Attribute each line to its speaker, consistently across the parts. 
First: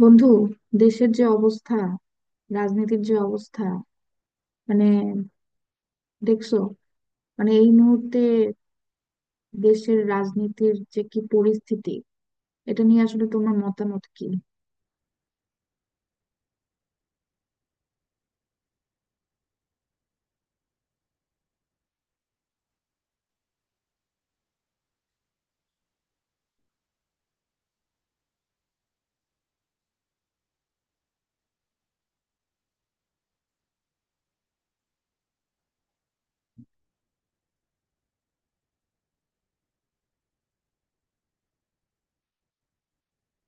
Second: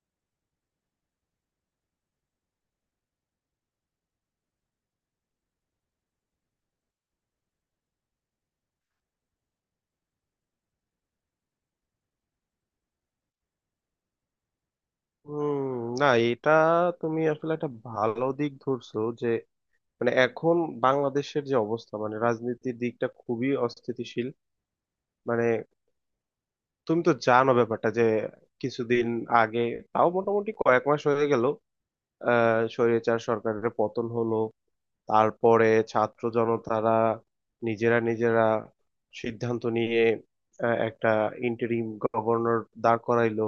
Speaker 1: বন্ধু, দেশের যে অবস্থা, রাজনীতির যে অবস্থা, মানে দেখছো, মানে এই মুহূর্তে দেশের রাজনীতির যে কি পরিস্থিতি, এটা নিয়ে আসলে তোমার মতামত কি?
Speaker 2: হুম। না, এটা তুমি আসলে একটা ভালো দিক ধরছো যে মানে এখন বাংলাদেশের যে অবস্থা, মানে রাজনীতির দিকটা খুবই অস্থিতিশীল। মানে তুমি তো জানো ব্যাপারটা যে কিছুদিন আগে, তাও মোটামুটি কয়েক মাস হয়ে গেল, স্বৈরাচার সরকারের পতন হলো। তারপরে ছাত্র জনতারা নিজেরা নিজেরা সিদ্ধান্ত নিয়ে একটা ইন্টারিম গভর্নর দাঁড় করাইলো।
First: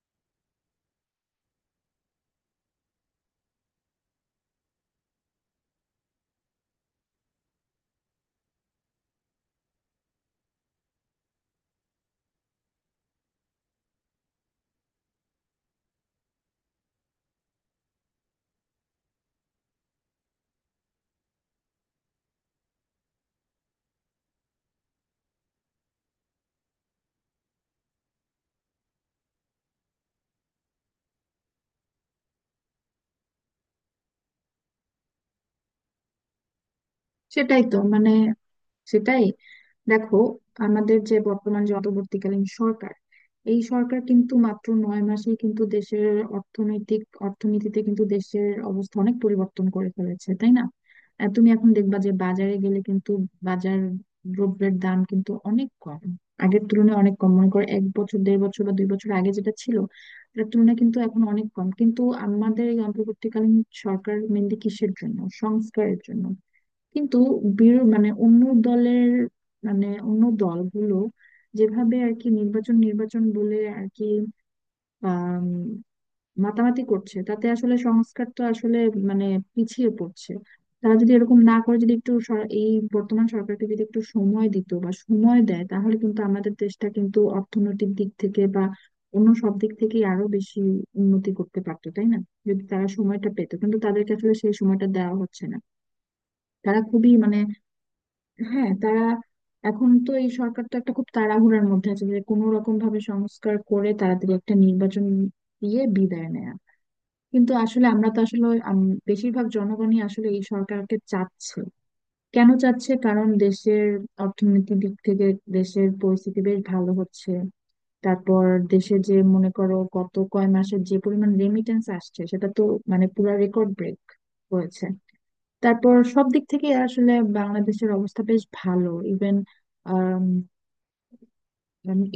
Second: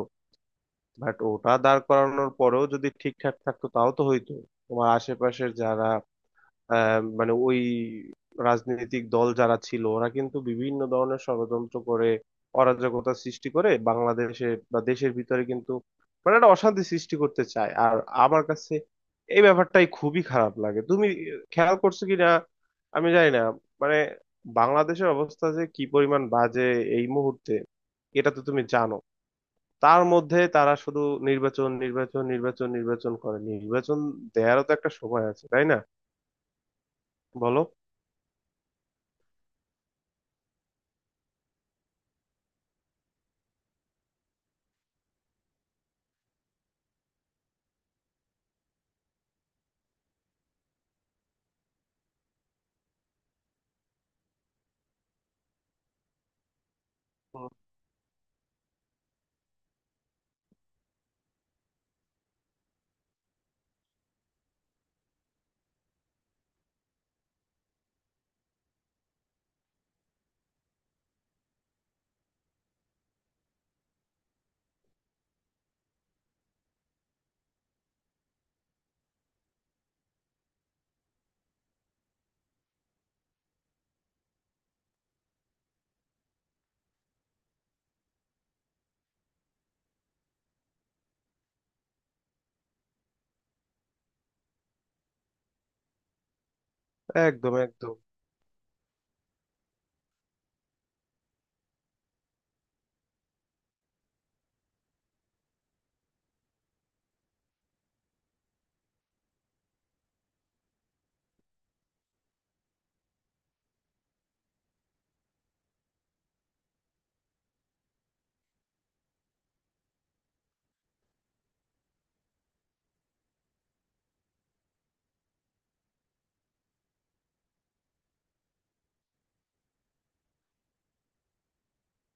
Speaker 2: বাট ওটা দাঁড় করানোর পরেও যদি ঠিকঠাক থাকতো তাও তো হইতো। তোমার আশেপাশের যারা মানে ওই রাজনৈতিক দল যারা ছিল, ওরা কিন্তু বিভিন্ন ধরনের ষড়যন্ত্র করে অরাজকতা সৃষ্টি করে বাংলাদেশে বা দেশের ভিতরে, কিন্তু মানে একটা অশান্তি সৃষ্টি করতে চায়। আর আমার কাছে এই ব্যাপারটাই খুবই খারাপ লাগে। তুমি খেয়াল করছো কি না আমি জানি না, মানে বাংলাদেশের অবস্থা যে কি পরিমাণ বাজে এই মুহূর্তে, এটা তো তুমি জানো। তার মধ্যে তারা শুধু নির্বাচন নির্বাচন নির্বাচন নির্বাচন করে, নির্বাচন দেয়ারও তো একটা সময় আছে, তাই না?
Speaker 1: সেটাই
Speaker 2: বলো।
Speaker 1: তো মানে সেটাই দেখো, আমাদের যে বর্তমান যে অন্তর্বর্তীকালীন সরকার, এই সরকার কিন্তু মাত্র 9 মাসেই কিন্তু দেশের অর্থনীতিতে কিন্তু দেশের অবস্থা অনেক পরিবর্তন করে ফেলেছে, তাই না? তুমি এখন দেখবা যে বাজারে গেলে কিন্তু, বাজার দ্রব্যের দাম কিন্তু অনেক কম, আগের তুলনায় অনেক কম।
Speaker 2: হুম।
Speaker 1: মনে করো এক বছর, 1.5 বছর বা 2 বছর আগে যেটা ছিল, তার তুলনায় কিন্তু এখন অনেক কম। কিন্তু আমাদের এই অন্তর্বর্তীকালীন সরকার মেনলি কিসের জন্য? সংস্কারের জন্য। কিন্তু মানে অন্য দলের, মানে অন্য দলগুলো যেভাবে আর কি নির্বাচন নির্বাচন বলে আর কি আম, মাতামাতি করছে, তাতে আসলে সংস্কার তো আসলে মানে পিছিয়ে পড়ছে। তারা যদি এরকম না করে, যদি একটু এই বর্তমান সরকারকে যদি একটু সময় দিত বা সময় দেয়, তাহলে কিন্তু আমাদের দেশটা কিন্তু অর্থনৈতিক দিক থেকে বা অন্য সব দিক থেকেই আরো বেশি উন্নতি করতে পারতো, তাই না? যদি তারা সময়টা পেতো, কিন্তু তাদেরকে আসলে সেই সময়টা দেওয়া হচ্ছে না। তারা খুবই মানে,
Speaker 2: একদম, একদম।
Speaker 1: হ্যাঁ তারা এখন তো, এই সরকার তো একটা খুব তাড়াহুড়ার মধ্যে আছে যে কোনো রকম ভাবে সংস্কার করে তাড়াতাড়ি একটা নির্বাচন দিয়ে বিদায় নেয়া। কিন্তু আসলে আমরা তো আসলে বেশিরভাগ জনগণই আসলে এই সরকারকে চাচ্ছে। কেন চাচ্ছে? কারণ দেশের অর্থনৈতিক দিক থেকে দেশের পরিস্থিতি বেশ ভালো হচ্ছে। তারপর দেশে যে মনে করো গত কয় মাসের যে পরিমাণ রেমিটেন্স আসছে, সেটা তো মানে পুরা রেকর্ড ব্রেক হয়েছে। তারপর সব দিক থেকে আসলে বাংলাদেশের অবস্থা বেশ ভালো। ইভেন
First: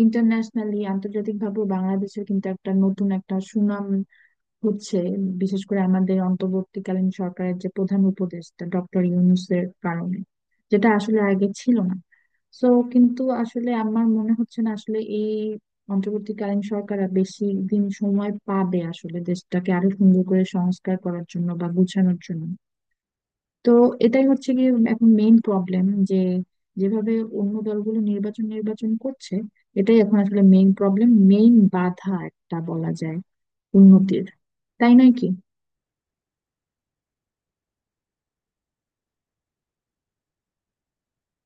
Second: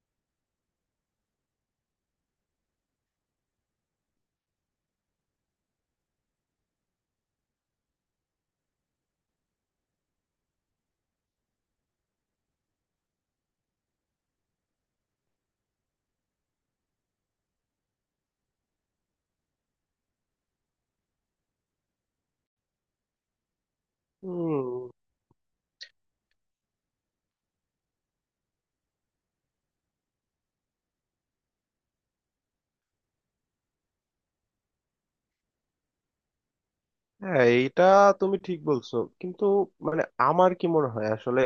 Speaker 1: ইন্টারন্যাশনালি, আন্তর্জাতিক ভাবে বাংলাদেশের কিন্তু একটা নতুন একটা সুনাম হচ্ছে, বিশেষ করে আমাদের অন্তর্বর্তীকালীন সরকারের যে প্রধান উপদেষ্টা ডক্টর ইউনূসের কারণে, যেটা আসলে আগে ছিল না। সো, কিন্তু আসলে আমার মনে হচ্ছে না আসলে এই অন্তর্বর্তীকালীন সরকার আর বেশি দিন সময় পাবে আসলে দেশটাকে আরো সুন্দর করে সংস্কার করার জন্য বা গুছানোর জন্য। তো, এটাই হচ্ছে
Speaker 2: হম।
Speaker 1: গিয়ে এখন মেইন প্রবলেম, যে যেভাবে অন্য দলগুলো নির্বাচন নির্বাচন করছে, এটাই এখন আসলে মেইন প্রবলেম, মেইন বাধা একটা বলা যায় উন্নতির, তাই নয় কি?
Speaker 2: হ্যাঁ, এইটা তুমি ঠিক বলছো, কিন্তু মানে আমার কি মনে হয় আসলে,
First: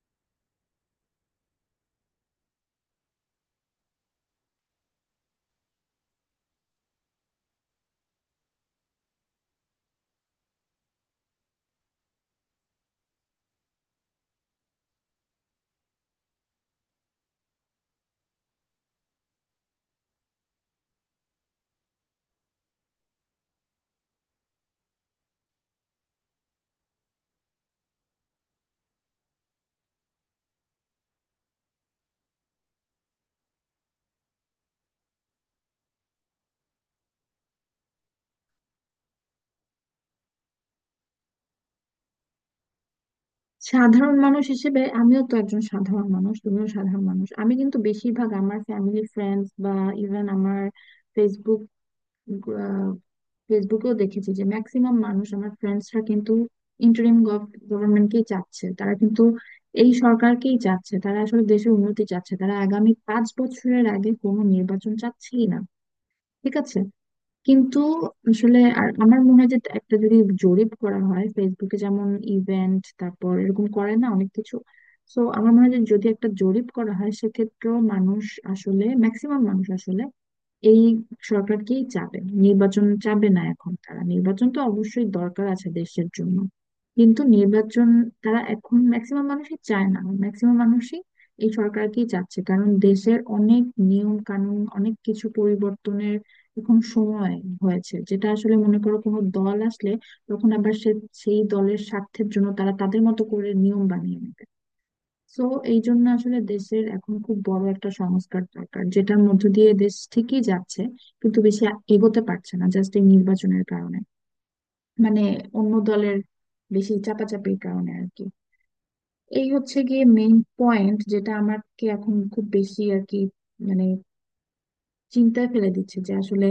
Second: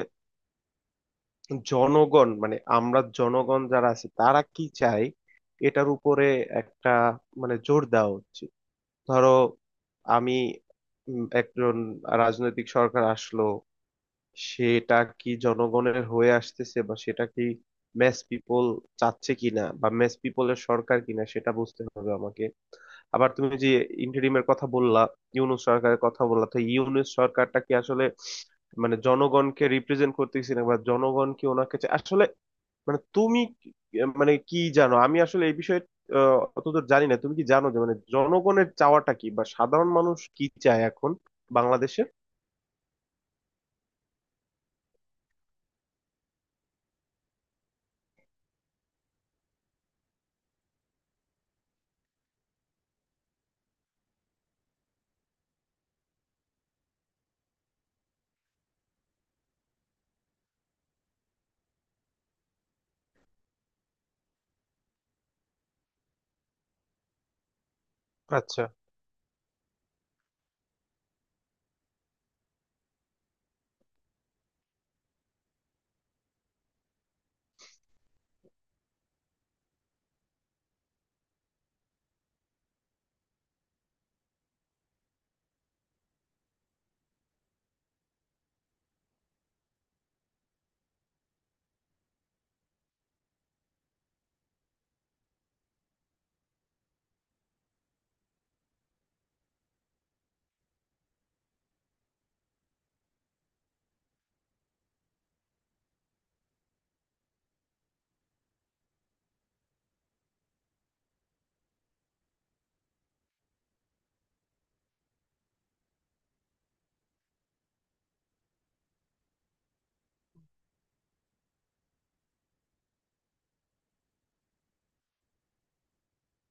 Speaker 2: জনগণ মানে আমরা জনগণ যারা আছি তারা কি চাই এটার উপরে একটা মানে জোর দেওয়া উচিত। ধরো আমি একজন রাজনৈতিক সরকার আসলো, সেটা কি জনগণের হয়ে আসতেছে বা সেটা কি ম্যাস পিপল চাচ্ছে কিনা বা ম্যাস পিপলের সরকার কিনা সেটা বুঝতে হবে আমাকে। আবার তুমি যে ইন্টারিমের কথা বললা, ইউনূস সরকারের কথা বললা, তো ইউনূস সরকারটা কি আসলে মানে জনগণকে রিপ্রেজেন্ট করতেছে না বা জনগণ কি ওনাকে আসলে মানে মানে কি জানো, আমি আসলে এই বিষয়ে অতদূর জানি না। তুমি কি জানো যে মানে জনগণের চাওয়াটা কি বা সাধারণ মানুষ কি চায় এখন বাংলাদেশে?
Speaker 1: সাধারণ মানুষ হিসেবে, আমিও তো একজন সাধারণ মানুষ, তুমিও সাধারণ মানুষ। আমি কিন্তু বেশিরভাগ আমার ফ্যামিলি ফ্রেন্ডস বা ইভেন আমার ফেসবুক ফেসবুকেও দেখেছি যে ম্যাক্সিমাম মানুষ, আমার ফ্রেন্ডসরা কিন্তু ইন্টারিম গভর্নমেন্টকেই চাচ্ছে। তারা কিন্তু এই সরকারকেই চাচ্ছে, তারা আসলে দেশের উন্নতি চাচ্ছে, তারা আগামী 5 বছরের আগে কোনো নির্বাচন চাচ্ছেই না। ঠিক আছে, কিন্তু আসলে
Speaker 2: আচ্ছা।
Speaker 1: আর আমার মনে হয় যে একটা যদি জরিপ করা হয় ফেসবুকে, যেমন ইভেন্ট তারপর এরকম করে না অনেক কিছু। তো আমার মনে হয় যে যদি একটা জরিপ করা হয় সেক্ষেত্রেও মানুষ, আসলে ম্যাক্সিমাম মানুষ আসলে এই সরকারকেই চাবে, নির্বাচন চাবে না এখন তারা। নির্বাচন তো অবশ্যই দরকার আছে দেশের জন্য, কিন্তু নির্বাচন তারা এখন ম্যাক্সিমাম মানুষই চায় না। ম্যাক্সিমাম মানুষই এই সরকারকেই চাচ্ছে, কারণ দেশের অনেক নিয়ম কানুন, অনেক কিছু পরিবর্তনের এখন সময় হয়েছে, যেটা আসলে মনে করো কোনো দল আসলে, তখন আবার সেই দলের স্বার্থের জন্য তারা তাদের মতো করে নিয়ম বানিয়ে নেয়। সো, এই জন্য আসলে দেশের এখন খুব বড় একটা সংস্কার দরকার, যেটার মধ্য দিয়ে দেশ ঠিকই যাচ্ছে কিন্তু বেশি এগোতে পারছে না জাস্ট এই নির্বাচনের কারণে, মানে অন্য দলের বেশি চাপাচাপির কারণে আর কি। এই হচ্ছে গিয়ে মেইন পয়েন্ট, যেটা আমাকে এখন খুব বেশি আর কি মানে চিন্তায় ফেলে দিচ্ছে, যে আসলে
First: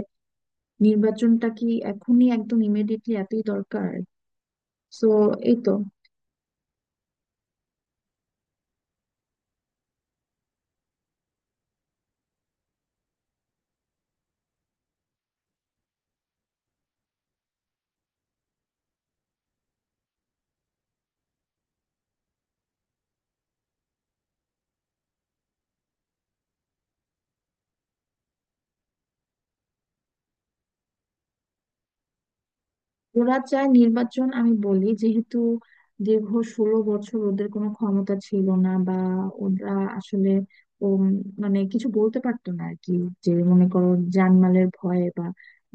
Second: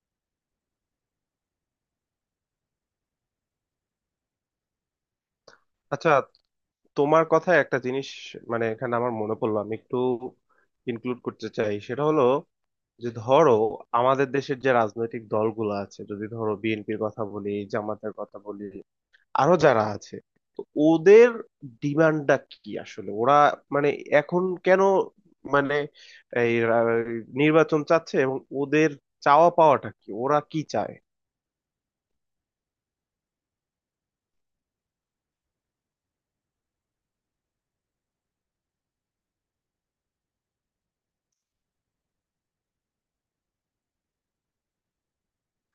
Speaker 1: নির্বাচনটা কি এখনই একদম ইমিডিয়েটলি এতই দরকার? সো এই তো।
Speaker 2: আচ্ছা, তোমার কথায় একটা জিনিস মানে এখানে আমার মনে পড়লো, আমি একটু ইনক্লুড করতে চাই। সেটা হলো যে ধরো আমাদের দেশের যে রাজনৈতিক দলগুলো আছে, যদি ধরো বিএনপির কথা বলি, জামাতের কথা বলি, আরো যারা আছে, তো ওদের ডিমান্ডটা কি আসলে? ওরা মানে এখন কেন মানে এই রা- নির্বাচন চাচ্ছে, এবং ওদের চাওয়া পাওয়াটা কি, ওরা কি চায়?
Speaker 1: ওরা চায় নির্বাচন, আমি বলি যেহেতু দীর্ঘ 16 বছর ওদের কোনো ক্ষমতা ছিল না বা ওরা আসলে উম, মানে কিছু বলতে পারতো না আর কি। যে মনে করো জানমালের ভয়ে বা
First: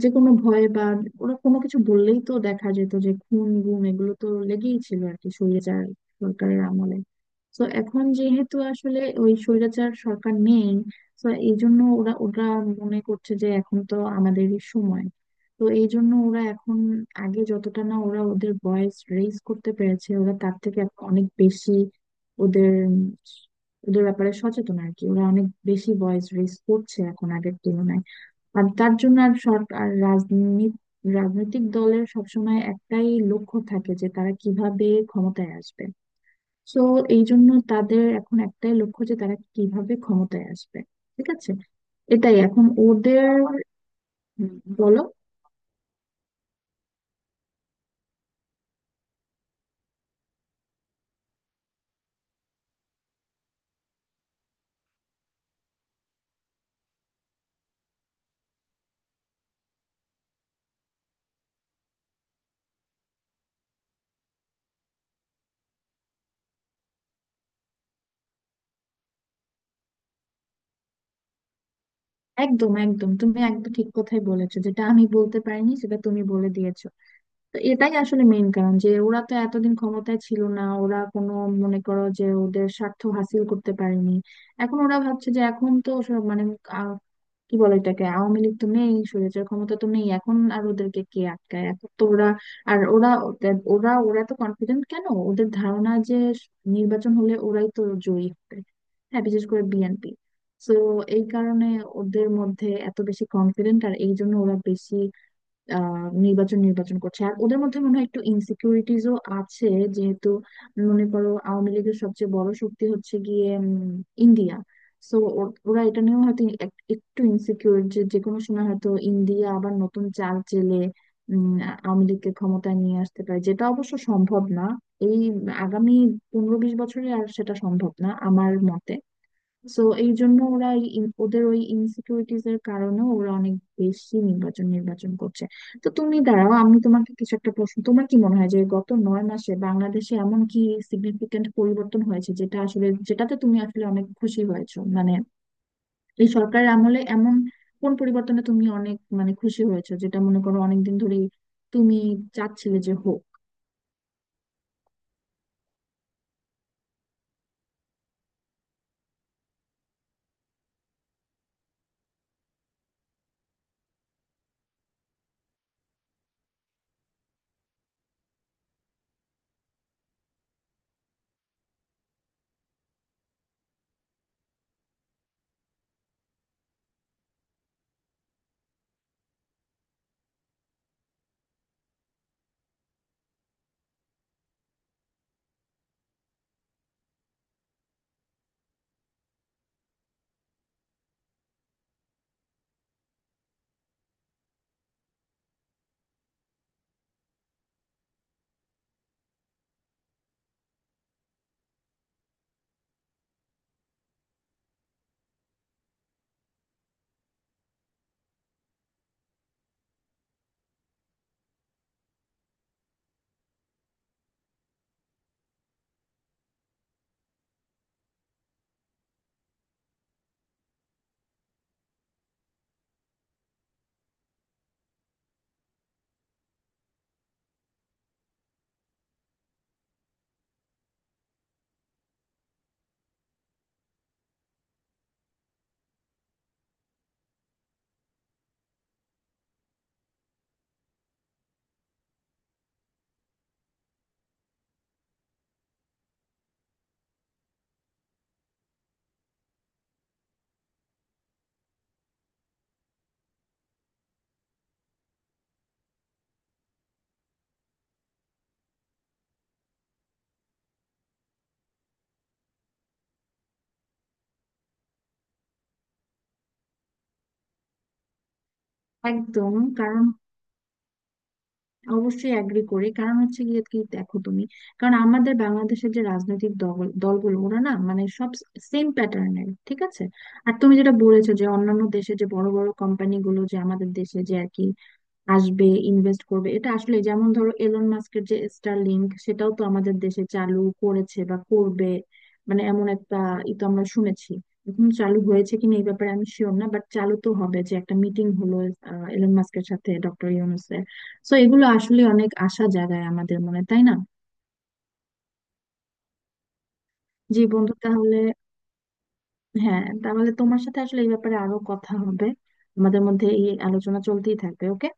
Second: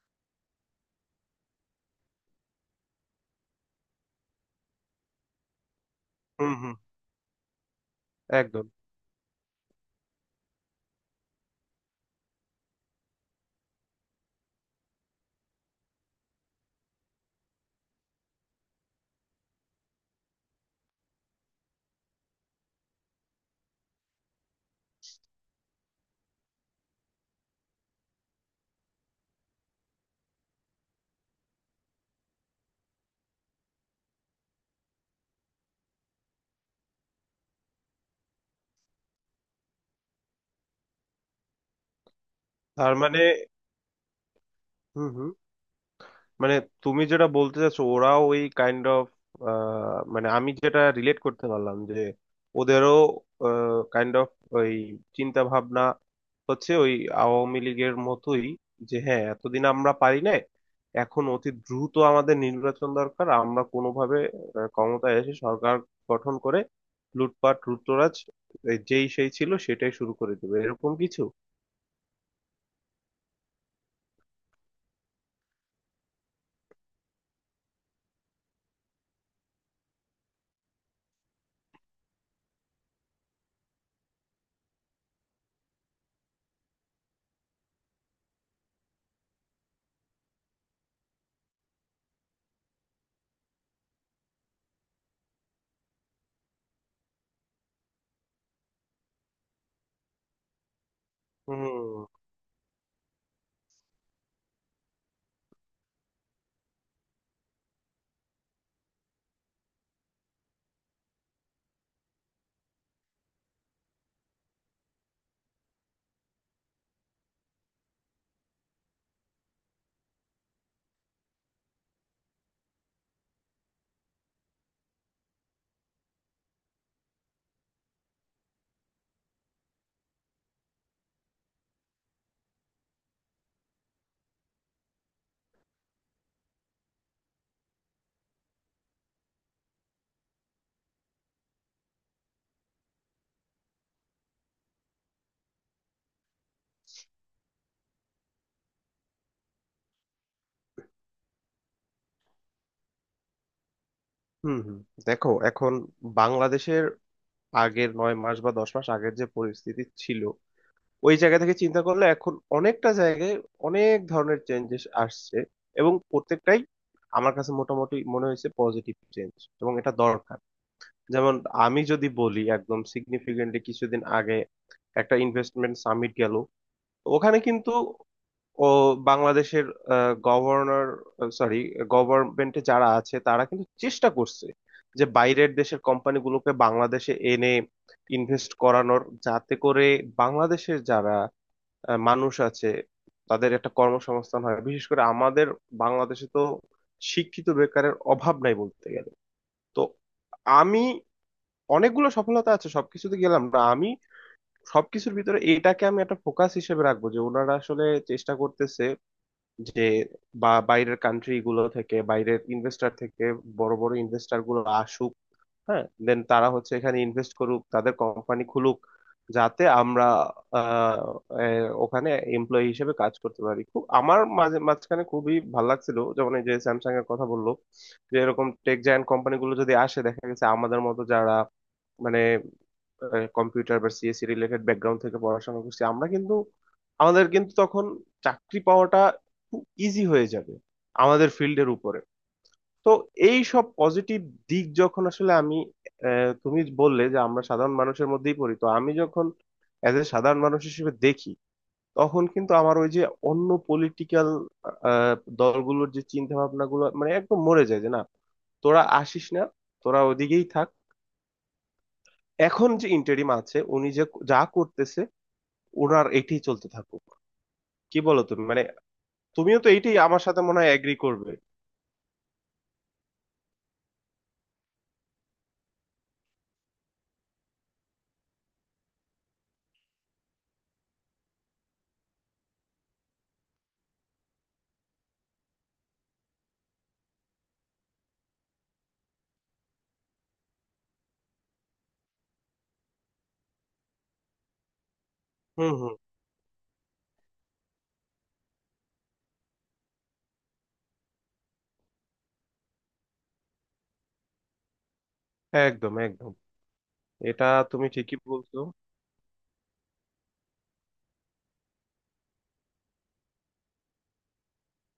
Speaker 1: যে কোনো ভয়ে বা, ওরা কোনো কিছু বললেই তো দেখা যেত যে খুন গুম এগুলো তো লেগেই ছিল আর কি স্বৈরাচার
Speaker 2: হুম,
Speaker 1: সরকারের
Speaker 2: হুম।
Speaker 1: আমলে। তো এখন যেহেতু
Speaker 2: একদম।
Speaker 1: আসলে ওই স্বৈরাচার সরকার নেই, তো এই জন্য ওরা ওরা মনে করছে যে এখন তো আমাদেরই সময়। তো এই জন্য ওরা এখন, আগে যতটা না ওরা ওদের ভয়েস রেইজ করতে পেরেছে, ওরা তার থেকে এখন অনেক বেশি ওদের ওদের ব্যাপারে সচেতন আর কি, ওরা অনেক বেশি ভয়েস রেইজ করছে এখন আগের তুলনায়। আর তার জন্য আর সরকার আর রাজনৈতিক দলের সবসময় একটাই লক্ষ্য থাকে, যে তারা কিভাবে ক্ষমতায় আসবে। সো এই জন্য তাদের এখন একটাই লক্ষ্য যে তারা কিভাবে ক্ষমতায় আসবে। ঠিক আছে, এটাই এখন
Speaker 2: তার মানে,
Speaker 1: ওদের। হুম, বলো।
Speaker 2: হুম, হুম, মানে তুমি যেটা বলতে চাচ্ছ ওরাও ওই কাইন্ড অফ, মানে আমি যেটা রিলেট করতে পারলাম যে ওদেরও কাইন্ড অফ ওই চিন্তা ভাবনা হচ্ছে ওই আওয়ামী লীগের মতোই, যে হ্যাঁ, এতদিন আমরা পারি নাই, এখন অতি দ্রুত আমাদের নির্বাচন দরকার, আমরা কোনোভাবে ক্ষমতায় এসে সরকার গঠন করে লুটপাট লুটতরাজ এই যেই সেই ছিল সেটাই শুরু করে দেবে, এরকম কিছু।
Speaker 1: একদম, একদম, তুমি একদম ঠিক কথাই বলেছো, যেটা আমি বলতে পারিনি সেটা তুমি বলে দিয়েছো। তো এটাই আসলে মেইন কারণ, যে ওরা তো এতদিন ক্ষমতায় ছিল না, ওরা কোনো, মনে করো যে ওদের স্বার্থ হাসিল করতে পারেনি। এখন ওরা ভাবছে যে এখন তো সব মানে, কি বলে এটাকে, আওয়ামী লীগ তো নেই, স্বৈরাচার ক্ষমতা তো নেই, এখন আর ওদেরকে কে আটকায়, এখন তো ওরা আর ওরা তো কনফিডেন্ট। কেন? ওদের ধারণা যে নির্বাচন হলে ওরাই তো জয়ী হবে, হ্যাঁ বিশেষ করে বিএনপি। তো এই কারণে
Speaker 2: হুম,
Speaker 1: ওদের মধ্যে এত বেশি কনফিডেন্ট, আর এই জন্য ওরা বেশি নির্বাচন নির্বাচন করছে। আর ওদের মধ্যে মনে হয় একটু ইনসিকিউরিটিজও আছে, যেহেতু মনে করো আওয়ামী লীগের সবচেয়ে বড় শক্তি হচ্ছে গিয়ে ইন্ডিয়া। সো, ওরা এটা নিয়েও হয়তো একটু ইনসিকিউর, যে যে কোনো সময় হয়তো ইন্ডিয়া আবার নতুন চাল চেলে উম, আওয়ামী লীগকে ক্ষমতায় নিয়ে আসতে পারে, যেটা অবশ্য সম্ভব না। এই আগামী 15-20 বছরে আর সেটা সম্ভব না আমার মতে। সো এই জন্য ওরা এই ওদের ওই ইনসিকিউরিটিজ এর কারণে ওরা অনেক বেশি নির্বাচন নির্বাচন করছে। তো তুমি দাঁড়াও, আমি তোমাকে কিছু একটা প্রশ্ন। তোমার কি মনে হয় যে গত 9 মাসে বাংলাদেশে এমন কি সিগনিফিকেন্ট পরিবর্তন হয়েছে, যেটা আসলে, যেটাতে তুমি আসলে অনেক খুশি হয়েছো, মানে এই সরকারের আমলে এমন কোন পরিবর্তনে তুমি অনেক মানে খুশি হয়েছো, যেটা মনে করো অনেকদিন ধরেই তুমি চাচ্ছিলে যে হোক?
Speaker 2: হুম। হুম। দেখো, এখন বাংলাদেশের আগের 9 মাস বা 10 মাস আগের যে পরিস্থিতি ছিল ওই জায়গা থেকে চিন্তা করলে এখন অনেকটা জায়গায় অনেক ধরনের চেঞ্জেস আসছে, এবং প্রত্যেকটাই আমার কাছে মোটামুটি মনে হয়েছে পজিটিভ চেঞ্জ, এবং এটা দরকার। যেমন আমি যদি বলি একদম সিগনিফিকেন্টলি, কিছুদিন আগে একটা ইনভেস্টমেন্ট সামিট গেল। ওখানে কিন্তু ও বাংলাদেশের গভর্নর, সরি, গভর্নমেন্টে যারা আছে তারা কিন্তু চেষ্টা করছে যে বাইরের দেশের কোম্পানিগুলোকে বাংলাদেশে এনে ইনভেস্ট করানোর, যাতে করে বাংলাদেশের যারা মানুষ আছে তাদের একটা কর্মসংস্থান হয়। বিশেষ করে আমাদের বাংলাদেশে তো শিক্ষিত বেকারের অভাব নাই বলতে গেলে। তো আমি, অনেকগুলো সফলতা আছে, সবকিছুতে গেলাম না আমি, সবকিছুর ভিতরে এটাকে আমি একটা ফোকাস হিসেবে রাখবো যে ওনারা আসলে চেষ্টা করতেছে যে বা বাইরের কান্ট্রি গুলো থেকে, বাইরের ইনভেস্টর থেকে বড় বড় ইনভেস্টর গুলো আসুক। হ্যাঁ, দেন তারা হচ্ছে এখানে ইনভেস্ট করুক, তাদের কোম্পানি খুলুক, যাতে আমরা আহ, ওখানে এমপ্লয়ি হিসেবে কাজ করতে পারি। খুব আমার মাঝে মাঝখানে খুবই ভালো লাগছিল, যেমন এই যে স্যামসাং এর কথা বললো, যে এরকম টেক জায়ান্ট কোম্পানি গুলো যদি আসে দেখা গেছে আমাদের মতো যারা মানে কম্পিউটার বা সিএসসি রিলেটেড ব্যাকগ্রাউন্ড থেকে পড়াশোনা করছি আমরা, কিন্তু আমাদের কিন্তু তখন চাকরি পাওয়াটা খুব ইজি হয়ে যাবে আমাদের ফিল্ডের উপরে। তো এই সব পজিটিভ দিক যখন আসলে আমি, তুমি বললে যে আমরা সাধারণ মানুষের মধ্যেই পড়ি, তো আমি যখন এজ এ সাধারণ মানুষ হিসেবে দেখি, তখন কিন্তু আমার ওই যে অন্য পলিটিক্যাল দলগুলোর যে চিন্তা ভাবনা গুলো মানে একদম মরে যায়, যে না, তোরা আসিস না, তোরা ওদিকেই থাক, এখন যে ইন্টারিম আছে উনি যে যা করতেছে ওনার এটাই চলতে থাকুক। কি বলো তুমি, মানে
Speaker 1: একদম।
Speaker 2: তুমিও তো এইটাই
Speaker 1: কারণ
Speaker 2: আমার সাথে মনে হয় এগ্রি করবে।
Speaker 1: অবশ্যই অ্যাগ্রি করি, কারণ হচ্ছে গিয়ে কি, দেখো তুমি, কারণ আমাদের বাংলাদেশের যে রাজনৈতিক দলগুলো ওরা না মানে সব সেম প্যাটার্নের, ঠিক আছে? আর তুমি যেটা বলেছো যে অন্যান্য দেশে যে বড় বড় কোম্পানিগুলো যে আমাদের দেশে যে আর কি আসবে, ইনভেস্ট করবে, এটা আসলে যেমন ধরো এলন মাস্কের যে স্টারলিংক সেটাও তো আমাদের দেশে চালু করেছে বা করবে, মানে এমন একটা ই তো আমরা শুনেছি। এখন চালু হয়েছে
Speaker 2: হুম,
Speaker 1: কিনা এই
Speaker 2: হুম।
Speaker 1: ব্যাপারে আমি শিওর না, বাট চালু তো হবে, যে একটা মিটিং হলো এলন মাস্কের সাথে ডক্টর ইউনুসের। সো এগুলো আসলে অনেক আশা জাগায় আমাদের মনে, তাই না?
Speaker 2: একদম, একদম।
Speaker 1: জি
Speaker 2: এটা
Speaker 1: বন্ধু,
Speaker 2: তুমি ঠিকই
Speaker 1: তাহলে,
Speaker 2: বলছো।
Speaker 1: হ্যাঁ তাহলে তোমার সাথে আসলে এই ব্যাপারে আরো কথা হবে, আমাদের মধ্যে এই আলোচনা চলতেই থাকবে। ওকে।